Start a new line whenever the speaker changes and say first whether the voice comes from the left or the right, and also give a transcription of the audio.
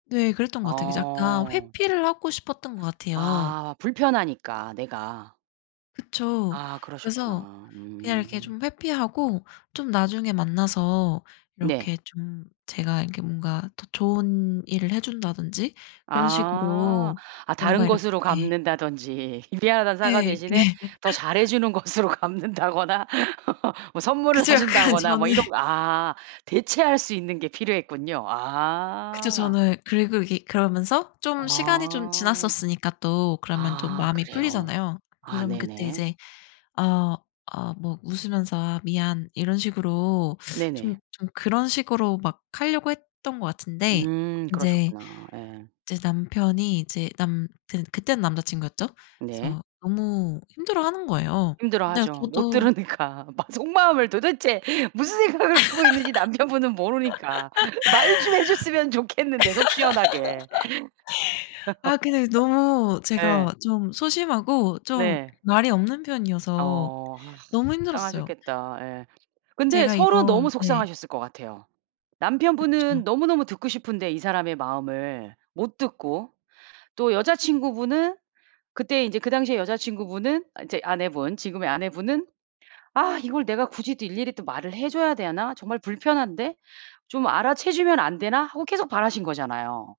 left: 네. 그랬던 것 같아요. 그래서 약간
right: 아.
left: 회피를 하고 싶었던 것 같아요.
right: 아 불편하니까 내가.
left: 그쵸.
right: 아
left: 그래서
right: 그러셨구나.
left: 그냥 이렇게
right: 음.
left: 좀 회피하고 좀 나중에 만나서
right: 네.
left: 이렇게 좀 제가 이렇게 뭔가 더 좋은 일을 해준다든지 그런
right: 아.
left: 식으로
right: 아
left: 뭔가
right: 다른 것으로
left: 이렇게
right: 갚는다든지 미안하다는 사과
left: 네.
right: 대신에
left: 네.
right: 더 잘해주는 것으로 갚는다거나 뭐 선물을
left: 그쵸. 약간
right: 사준다거나
left: 저는
right: 뭐 이런 거. 아 대체할 수 있는 게 필요했군요.
left: 그쵸.
right: 아.
left: 저는 그리고 이게 그러면서 좀 시간이 좀
right: 아.
left: 지났었으니까 또 그러면 좀
right: 아
left: 마음이
right: 그래요.
left: 풀리잖아요.
right: 아
left: 그럼 그때
right: 네네.
left: 이제 아 아 뭐 웃으면서 "아 미안." 이런 식으로 좀
right: 네네.
left: 좀 그런 식으로 막 하려고 했던 것 같은데
right: 음
left: 인제
right: 그러셨구나. 예.
left: 인제 남편이 이제 남 그 그때는 남자 친구였죠.
right: 네.
left: 그래서 너무 힘들어하는 거예요. 근데
right: 힘들어하죠. 못
left: 저도
right: 들으니까. 막 속마음을 도대체 무슨 생각을 하고 있는지 남편분은 모르니까. 말 좀 해줬으면 좋겠는데 속 시원하게.
left: 아 근데 그 너무
right: 예.
left: 제가 좀 소심하고 좀
right: 네.
left: 말이 없는 편이어서
right: 어. 아.
left: 너무 힘들었어요.
right: 속상하셨겠다. 예. 근데
left: 제가
right: 서로
left: 이런
right: 너무
left: 네.
right: 속상하셨을 것 같아요.
left: 그쵸.
right: 남편분은 너무너무 듣고 싶은데 이 사람의 마음을 못 듣고. 또 여자 친구분은 그때 이제 그 당시에 여자 친구분은 이제 아내분 지금의 아내분은 '아 이걸 내가 굳이 또 일일이 또 말을 해 줘야 되나? 정말 불편한데. 좀 알아채 주면 안 되나?' 하고 계속 바라신 거잖아요.